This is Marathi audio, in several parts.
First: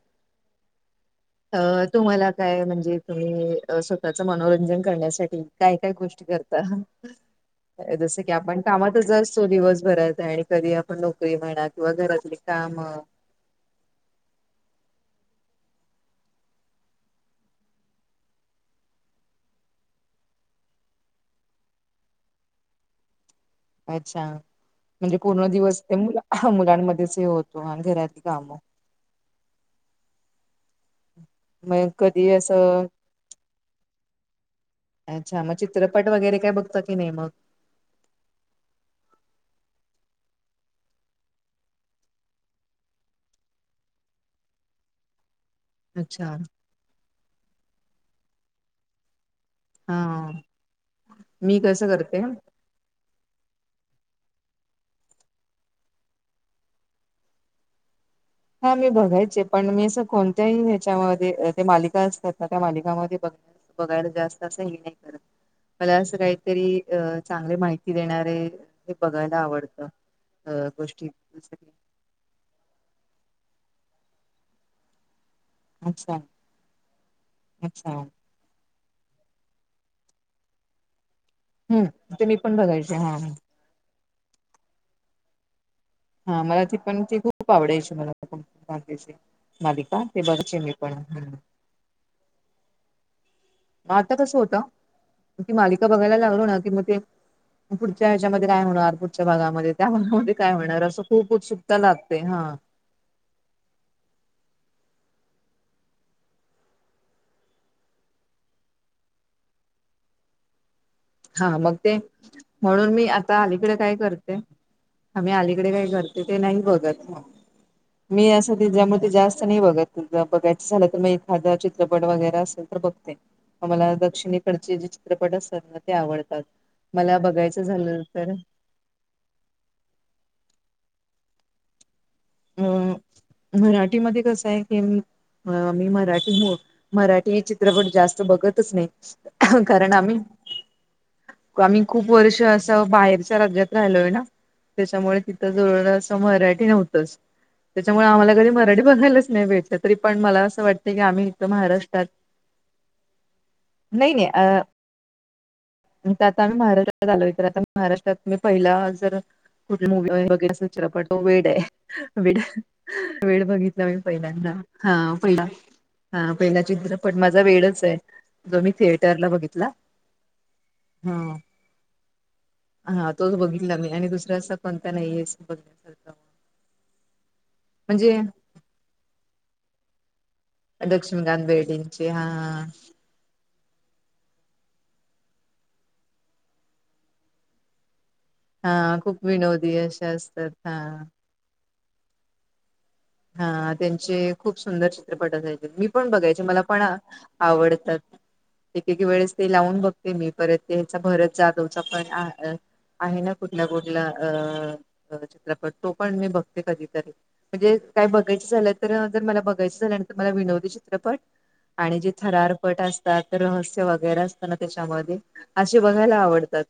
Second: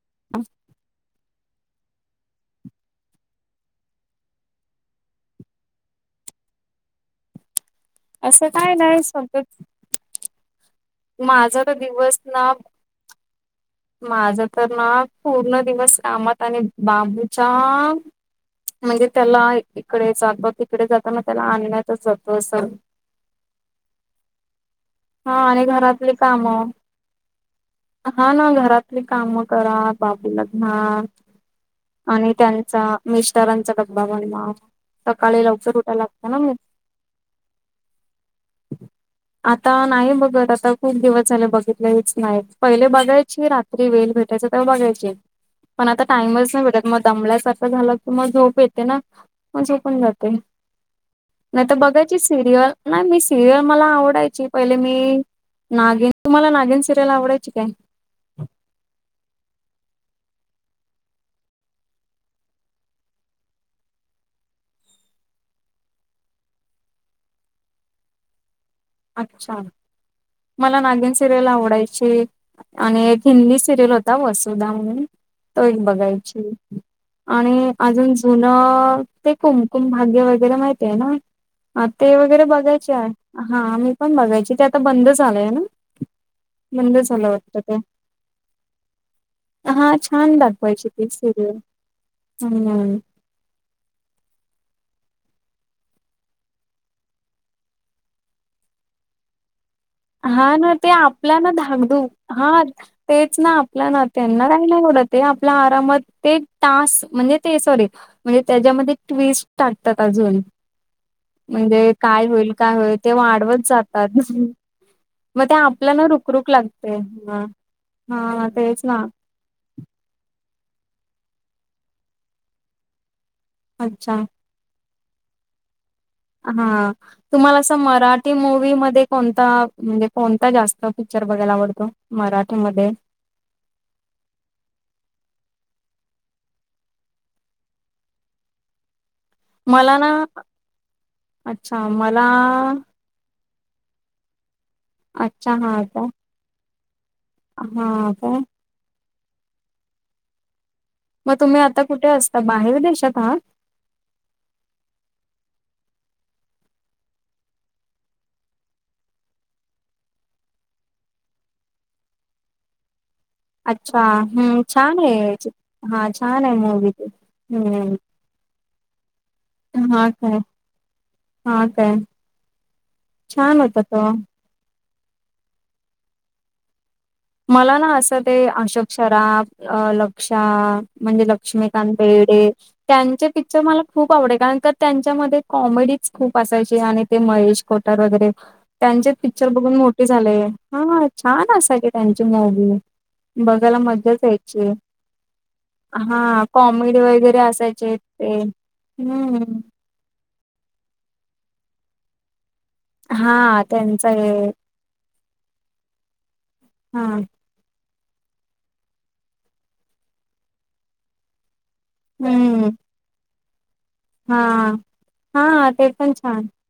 [inaudible] [unintelligible] अं तुम्हांला कायं म्हणजे तुम्हीं स्वंतःचं मनोरंजन करण्यांसाठी कायं कायं गोष्टीं करतां जसं की असं आपणं काय नाही कामांतचं सध्या असतो दिवसं घरांत आहे आणि कधीं आपणं नोकरी माझा म्हंणा तर किंवा घरांतली कामं माझं तरं नां पूर्ण दिवसं कामांत आणि बांबूच्या म्हणजे त्यांला इकडे जातांना तिकडे जातांना त्यांला आणण्यांतच जातो असं [inaudible] [unintelligible] अच्छां म्हणजे हा पूर्ण आणि दिवसं त्यां घरातली मु कामं मुलांमध्येंचं हे होतो आणि घरांतली कामं ते कामं करां बांबूला घ्यां मग कधी आणि त्यांचा असं मिस्तरांचा डब्बा बनवां सकाळीं अच्छा मग लवकरं उठां चित्रपट लागते नं वगैरे काय मंग बघता की नाही मग आतां नाहीं बघतं आतां खूंप दिवसं झाले बघितलेलीचं नाहीं पहिले बघांयची रात्रीं वेळं भेटायंचा तेंव्हा बघायची पणं आतां अच्छा टाईमंचं नाहीं भेटतं मंग दमल्यांसारखं झालं की मंग झोप येते नां मंग झोपूंन हा जांते मी नाहीं तरं कसं बघांयची करते सिरियल नाहीं मी सिरियल मलां आवडांयची पहिले मी नागीन तुम्हांला नागिन सिरियल आवडांयची कायं हां मी बघांयचे पणं मी असं कोणत्यांही त्यांच्यामध्ये ते मालिका असतांत नां त्यां मालिकामंध्यें बघं बघायंला जास्तं असं हे नाहीं करतं मलां असं कांहीतरी अं चांगले माहिती देणारे बघायंला अच्छा आवडतं अं गोष्टीं हे आणि एक हिंदी सिरियल होतां वसुधां म्हणूंन तो एक अच्छा बघांयची आणि अच्छा अजूंन जुंन ते कुंमकुंम भाग्यं वगैरें माहती आहे नां हम्म ते मी वगैरें पण बघांयचे बघायचे हा आहे हा हां मी पणं बघांयची ते आतां बंद झालं आलंय नां हां मलां ती बंद पणं ती खूंप आवडांयची मलां मालिकां छांन दाखवायची ती सिरीयल हम्मं मंग आतां कसं होत मंग ती मालिका बघांयला लागलो नां कि मंग ते पुढंच्यां यांच्यामध्ये कायं होणारं पुढंच्यां भागांमध्ये त्यां भागांमध्यें कायं होणारं आहे असं खूप आपल्यांला नां उत्सुकता धांकधुक लागते हा हां तेचं नां आपल्यां नात्यांना कांहीं नाहीं एवडं ते आपल्यां आरामांत ते टांकसं म्हणजे ते सॉरी म्हणजे त्यांच्यामध्ये ट्विस्ट टाकतांत अजूंन हा मग म्हणजे ते काय होईल काय म्हणून होईल मी ते आता वाढवत अलीकडे काय जातात. करते आम्ही मग ते अलीकडे काय आपल्या ना करते ते रुखरुख नाही लागते. बघत मी हा असं तेच ना. त्याच्यामध्ये जास्त नाही बघत. बघायच झाल तर मग एखादा चित्रपट वगैरे असेल तर बघते. आम्हाला अच्छा दक्षिणेकडचे जे चित्रपट असतात ना ते आवडतात. हा मला तुम्हाला बघायचं अस झालं तर मराठी मूवी मध्ये कोणता म्हणजे कोणता जास्त पिक्चर बघायला आवडतो मराठीमध्ये. अ मराठीमध्ये कस आहे की मी मी मराठी हो मराठी हे चित्रपट जास्त बघतच नाही. कारण मला ना आम्ही आम्ही अच्छा खूप मला वर्ष असं बाहेरच्या राज्यात राहिलोय ना. त्याच्यामुळे तिथ अच्छा हा जवळ आता अस मराठी नव्हतच. त्याच्यामुळे हा आम्हाला काय कधी मराठी बघायलाच नाही भेटल. तरी पण मला अस वाटत मग तुम्ही आता कुठे असता बाहेर देशात आहात. नाही नाही अ इथ आता आम्ही महाराष्ट्रात आलो. तर आता महाराष्ट्रात मी पहिला जर कुठली मूवी बघितली तो वेड आहे वेड. वेळ बघितला मी अच्छा पहिल्यांदा. हम्म छान हा आहे पहिला हा छान आहे पहिला मूवी चित्रप ते पट माझा वेडच हम्म आहे. जो मी थिएटरला बघित हा काय. हा काय. हा तोच छान बघितला होता मी. आणि तो दुसरा असा कोणता नाहीे अस बघितला. मला ना अस ते अशोक सराफ अ लक म्हणजे लक्ष्मीकांत बेर्डेंचे हा बेर्डे त्यांचे पिक्चर मला खूप आवडे कारण तर त्यांच्यामध्ये कॉमेडीच खूप असायची. आणि ते महेश कोठारे वगैरे हा त्यांचे खूप पिक्चर विनोदी बघून अशे मोठे झाले. असतात हा छान असायचे त्यांची मूवी. हा बघायला त्यांचे मजाच खूप यायची सुंदर चित्रपट असायचे मी पण बघायचे हा मला पण कॉमेडी वगैरे असायचे. आवडतात ते एक एक वेळेस ते हम्म लावून बघते मी परत. त्याचा भरत जाधवचा पण. आ अ आहे ना हा कुठला कुठला त्यांचा हे अ चित्रपट तो पण मी बघते हा कधीतरी. म्हणजे काय बघायच झाल तर जर मला बघायच झाल मला विनोदी चित्रपट आणि जे हम्म थरारपट असतात तर रहस्य व वगैर हा असतना त्याच्यामध्ये हा असे ते पण बघायला छान आवडतात.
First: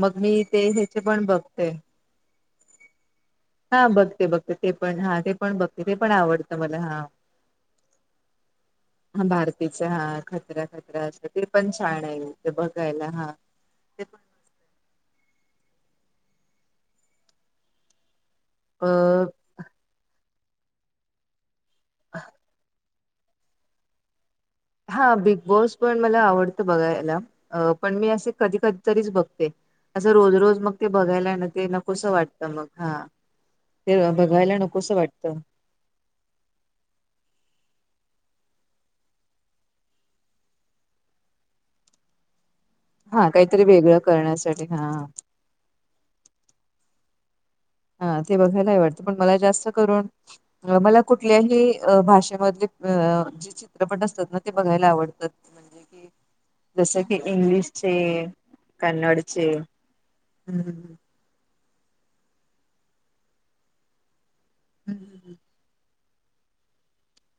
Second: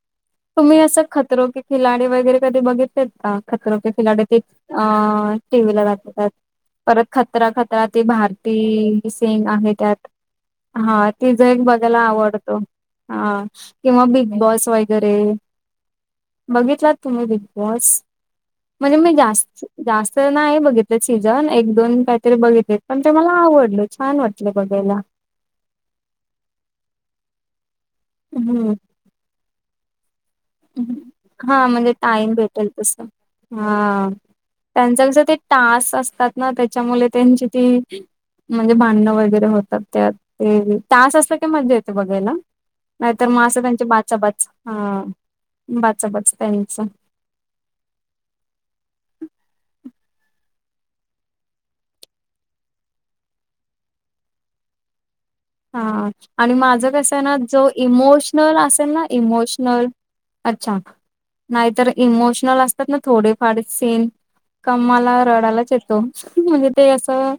मग मी ते तुम्ही ह्याचे असं पण खतरो के बघते. खिलाडी वगैरे कधी बघितलेत का खतरो हा के खिलाडी बघते बघते. ते अ पण हा ते पण ते पण टीव्ही बघते. ला ते पण दाखवतात आवडत मला हा. परत खतरा खतरा ती भारती सिंग भारतीचा हा खतरा खतरा अस ज बघाला आवडतो हा किंवा बिग बॉस वगैरे बघितलात तुम्ही बिग बॉस? म्हणजे मी अ जास्त जास्त नाही बघितले सीझन. एक दोन काहीतरी बघितले. पण ते मला आवडले. छान वाट हा बिग बॉस पण मला आवडत बघायला. अ पण मी असे कधी हम्म कधी तरीच बघते. अस रोज रोज मग ते बघायला ना हा ते म्हणजे नकोसं टाईम वाटतं मग भेटेल हा तस. ते हा बघायला नकोसं त्यांचा कस ते वाटतं. टास असतात ना त्याच्यामुळे त्यांची ती म्हणजे भांडणं वगैरे होतात त्यात ते तास असत की मजजा येते बघायला. हा नाहीतर मग असं काहीतरी त्यांच्या वेगळं बाचाबाच करण्यासाठी हा बाचाबाच त्यांच. हा ते बघायला हे वाटत पण मला जास्त करून मला कुठल्याही भाषेमधले अ चित्रपट असतात ना ते बघायला आवडतात. म्हणजे कि हा आणि माझं जसं कसं की आहे ना जो इंग्लिशचे इमोशनल असेल ना कन्नडचे इमोशनल अच्छा हम्म, नाहीतर इमोशनल असतात ना थोडेफार सीन का हम्म. माला रडायलाच येत. म्हणजे ते असं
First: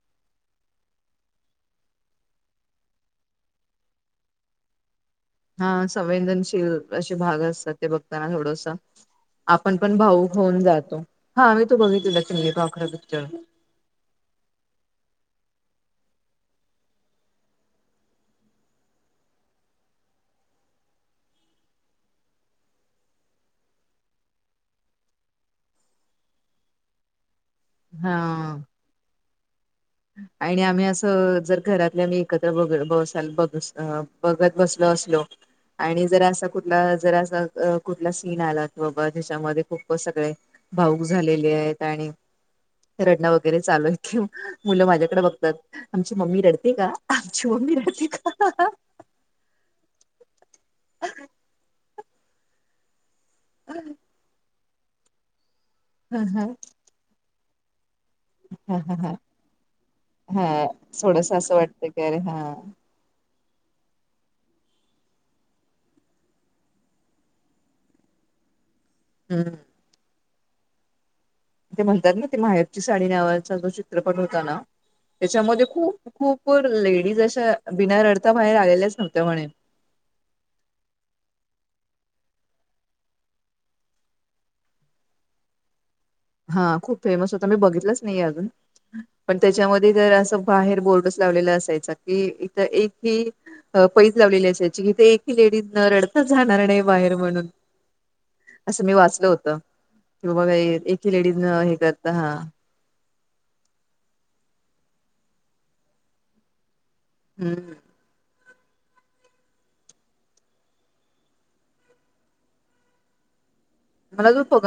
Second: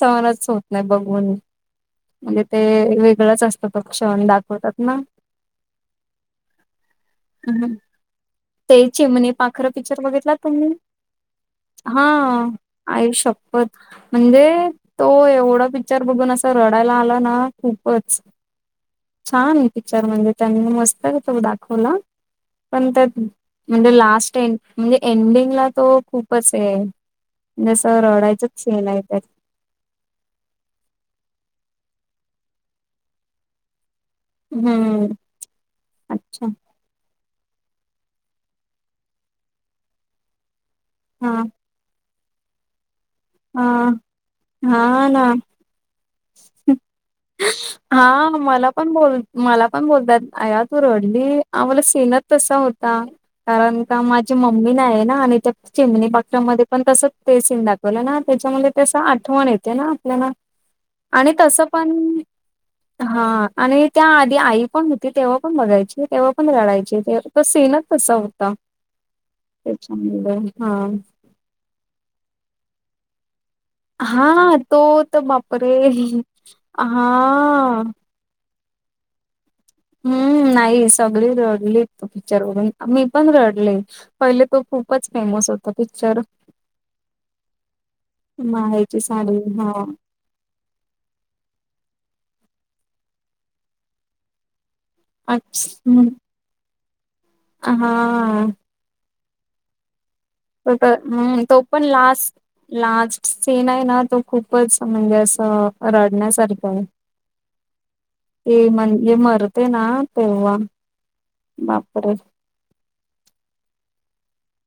समनाच होत नाही बघून म्हणजे ते वेगळंच असतं पक्ष दाखवतात ना हा संवेदनशील असे भाग हम्म. असतात ते बघताना थोड्स ते चिमणी पाखर आपण पण पिक्चर भाऊक बघितला होऊन तुम्ही जातो हा मी तो हा बघितलेला चिमनीपाखरं आई पिक्चर शपथ म्हणजे तो एवढा पिक्चर बघून असं रडायला आला ना खूपच छान पिक्चर म्हणजे त्यांनी मस्त ही तो दाखवला पण त्यात म्हणजे लास्ट ए म्हणजे एंडिंगला तो खूपच हे आहे असं हा रडायचंच सिन हाय आणि आम्ही असं जर घरातले आम्ही एकत्र बघ ब ब बघत बसल हम्म, असलो आणि जर अस अच्छा. कुठ जर असं कुठला सीन आला की बाबा ज्याच्यामध्ये खूप सगळे भाऊक हां, झालेले आहेत आणि रडणं वगैरे चालू आहेत हां, कि मुलं हां ना. माझ्याकडे बघतात आमची मम्मी रडते का आमची मम्मी रडते हां, का मला पण बोल मला पण बोलतात आया तू रडली आम्हाला सीनच तसा होता कारण का माझी मम्मी नाही आहे ना आणि त्या ह चिमणीपाखरं मध्ये ह पण तस ते सीन दाखवलं ना त्याच्यामध्ये ते ह असं ह आठवण येते ना आपल्याला हा थोडस असं वाटतं की अरे हा हा आणि त्या आधी आई पण होती तेव्हा पण बघायची तेव्हा पण रडायची ते तो सीनंच तसा होता हम्म त्याच्यामुळे हा ते म्हणतात ना ते माहेरची साडी न्यावाचा चित्रपट होता हां, ना तो तर त्याच्यामध्ये बापरे! खूप खूप लेडीज अशा हां. बिना रडं ता बाहेर आलेल्याच नव्हत्या म्हणे हम्म नाही सगळी रडली तो पिक्चर बघून मी पण रडली पहिले तो खूपच फेमस होता पिक्चर हा खूप फेमस होता मी बघितलंच नाही अजून माहेरची साडी पण हा. त्याच्यामध्ये जर असं बाहेर बोर्डच लावलेला असायचा कि इथं एक ही पैज लावलेली असायची इथे एक ही लेडीज न अच्छा रडताच जाणार नाही बाहेर म्हणून हा असं मी वाचलं होत की बाबा तो तर- लेडीज हम्म न तो हे पण करता हा लास्ट लास्ट सीन आहे ना तो खूपच म्हणजे असं रडण्यासारखं आहे हम्म ते म्हणजे मरते ना तेव्हा बापरे मला तू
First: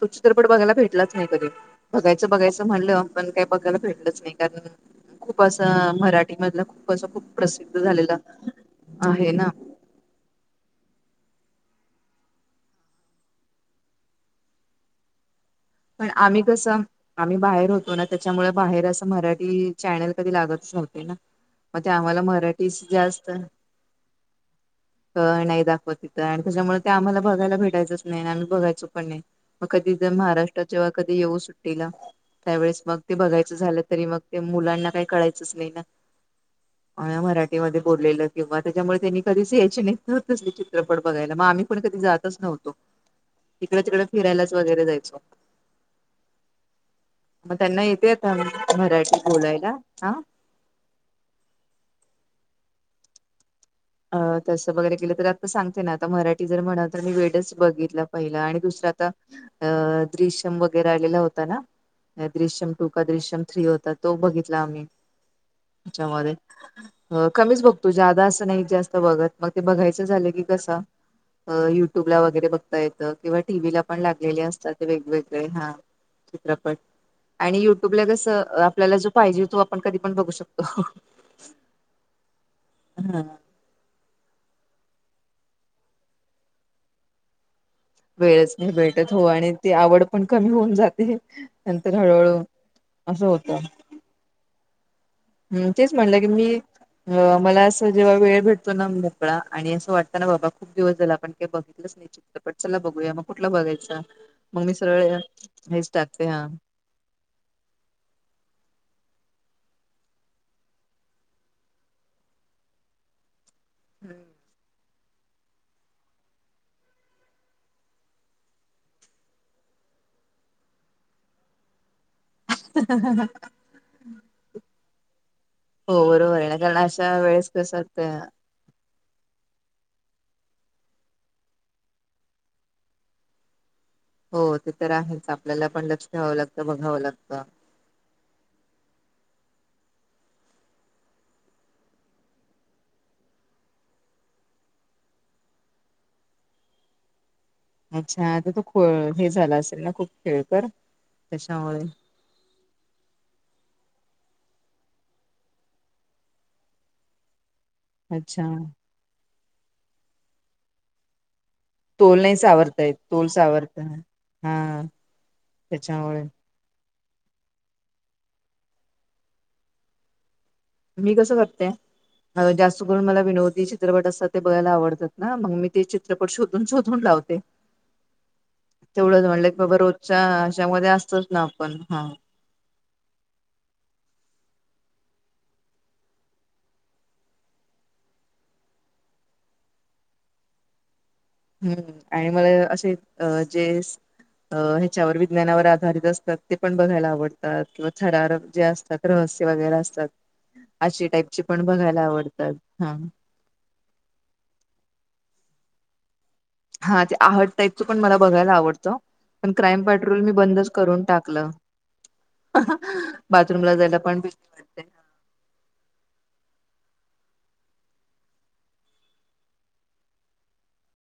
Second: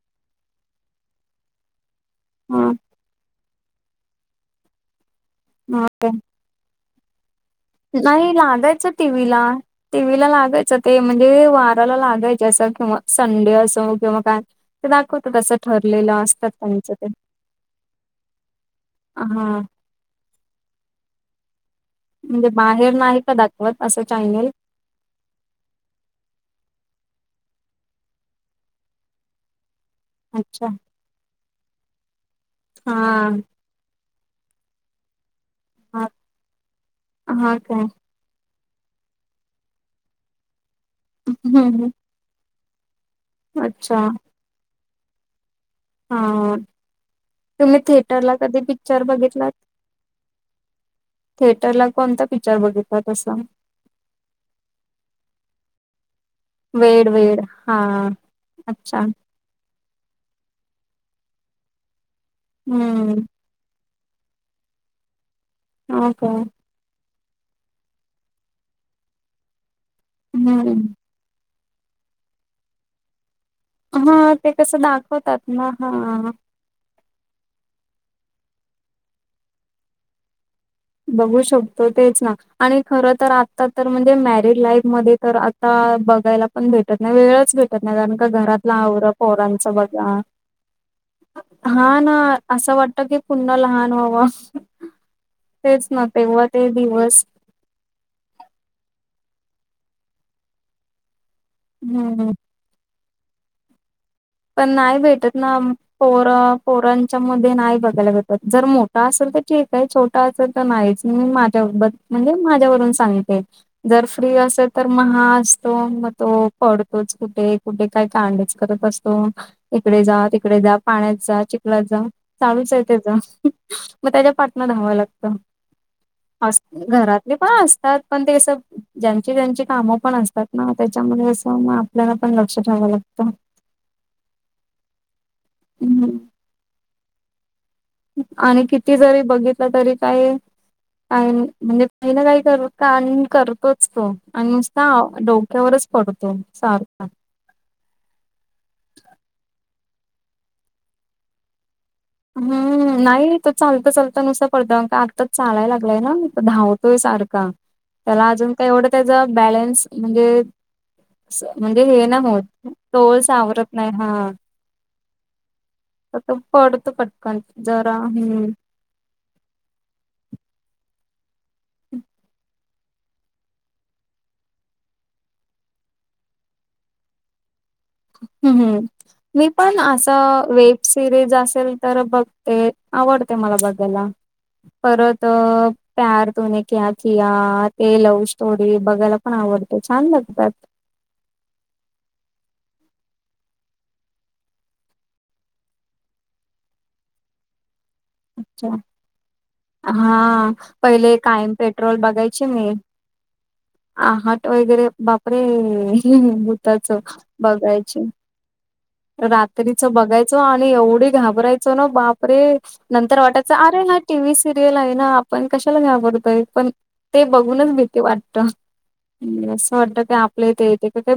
तो चित्रपट बघायला भेटलाच नाही कधी बघायचं बघायचं हा. म्हणलं पण का बघायला भेटलंच नाही कारण खूप असं हा मराठीमधलं खूप असं खूप प्रसिद्ध झालेला नाही लागायचं टी व्ही आहे ला ना टी व्ही लागायचं ते म्हणजे वाराला लागायच असं किंवा संडे असो किंवा काय ते दाखवतं तसं पण आम्ही कसं आम्ही बाहेर होतो ना त्याच्यामुळे बाहेर असं हा. मराठी. चॅनल कधी लागतच नव्हते ना मग ते आम्हाला म्हणजे मराठी बाहेर नाही जास्त का दाखवत असं चॅनल नाही दाखवत तिथं आणि त्याच्यामुळे ते आम्हाला बघायला भेटायचंच नाही आणि आम्ही बघायचो पण नाही मगं कधीतर महाराष्ट्र अच्छा कधी येऊ सुट्टीला त्यावेळेस मग ते हा. बघायच झालं तरी मग मुलांना काय कळाय यचंच नाही हा ना हा मराठीमध्ये काय बोललेलं किंवा त्याच्यामुळे त्यांनी कधीच यायचे नाहीत चित्रपट बघायला मग आम्ही पण हम्म कधी जातच नव्हतो ईकडे अच्छा तिकडे फिरायलाच वगैरे जायचो. हा मग तुम्ही त्यांना येते आता थेटरला कधी पिक्चर मराठी बघितलात बोलायला हा थिएटरला कोणत पिक्चर बघितात असं? अ तस वगैरे केलं तर आत्ता सांगते ना आता मराठी जर म्हणा तर मी वेड च बघितलं. पहिलं आणि दुसरं अच्छा आता. अ द्रृश्यम वगैरे आलेला होता ना दृश्यम टुका हम्म. दृश्यम थ्री होता तो बघितला आम्ही हो का त्याच्यामध्ये कमीच बघतो जादा असं नाही जास्त बघत मग ते बघायचं झालं की कसं हम्म युट्यूब ला वगैरे बघता येतं. किंवा टी व्ही ला पण हा लागलेले असतात कसं ते दाखवतात वेगवेगळे ना हा चित्रप. आणि युट्यूबला कसं आपल्याला जो पाहिजे तो आपण कधी पण बघू शकतो. बघू शकतो तेच ना आणि खर हा तर आता. तर म्हणजे मॅरिड लाईफ मध्ये तर आता बघायला पण भेटत नाही वेगळाच भेट. का वेळच नाही घरातलं आवर भेटत हो आणि पोरांच ती आवड बघा पण कमी होऊन जाते नंतर हा ना हळूहळू असं वाट की असं पुन्हा लहान हवं ह् तेच म्हटलं की मी दिवस मला. जेव्हा वेळ भेटतो मोकळा आणि असं वाटत ना बाबा खूप दिवस झाला आपण काही बघितलंच नाही हम्म चित्रपट. चला बघूया मग कुठला बघायचा. मग पण मी नाही सरळ भेटत ना हेच पोर टाकते हा पोरण त्याच्या म नाही बघायला जात जर मोठा असेल तर ठीक आहे छोटा असेल तर नाहीच मी माझ्याबत म्हणजे माझ्यावरून सांगते जर फ्री असेल. तर मग हा असतो मग तो पडतोच कुठे कुठे काय कांडच करत असतो. तो इकडे जा तिकडे जा पाण्यात जा चिखलात जा चालूच आहे त्याचा. मग त्याच्या पाटना धावं लागत हो बरोबर आहे ना कारण अशा घरातले वेळेस पण कसं असतात असतं पण तेस ज्यांची ज्यांची कामं पण असतात ना त्याच्यामध्ये असं आपल्याला पण लक्ष ठेव लागतं. हो ते तर आहेच आपल्याला पण लक्ष ठ्यावं लागत बघावं लागतं. आणि किती जरी बघितलं तरी काय. म्हणजे पहिलं काही कर आणि करतोच तो आणि नुसता डोक्यावरच. पडतो सारखा अच्छा आता तो ख हे झाला असेल ना खूप खेळ कर त्याच्यामुळे. हम्म नाही तो चालतं चालत नुसतं पडत का आत्ताच चालाय लागलाय ना धावत तो सारखा त्याला अच्छा अजून काही एवढं त्याचा बॅलन्स म्हणजे म्हणजे हे ना तोल नाही होत सावरता येत तोल सावरत सावरता नाही हा. तर त्याच्यामुळे तो पडतो पटकन जरा हम्म. मी कसं करते जास्त सगून मला विनोदी चित्रपट असतात ते बघायला आवडतात ना मग मी ते चित्रपट शोधून शोधून लावते. ह ह मी पण रोजच्या असं वेब ह्याच्यामध्ये असतोच सिरीज ना असेल आपण हा. तर बघ. ते आवडते मला बघायला. परत प्यार तुने क्या किया ते लव्ह स्टोरी बघायला पण आवडत छान लागतात. हम्म आणि मला असे अ जे अ ह्याच्यावर विज्ञानावर आधारित असतात ते पण बघायला आवडतात. किंवा थरारक जे असतात रहस्य वगैरे असतात हा अशी पहिले टाईपची कायम पण पेट्रोल बघायला आवडतात हा. आहट वगैरे बापरे भूताच हा ते आहट टाईपचं पण बघायची मला बघायला आवडतं. पण क्राईम रात्रीच पेट्रोल मी बघायचो आणि बंदच करून एवढे टाकलं घाबरायचो ना बापरे. नंतर वाटयचा बाथरूमला जायला अरेा टी पण व्ही भीती स. वाटते लाय ना आपण कशाला घ्या पडतोय पण ते बघूनच भीती वाटत. असं वाटत काय आपल्या इथ येते का काय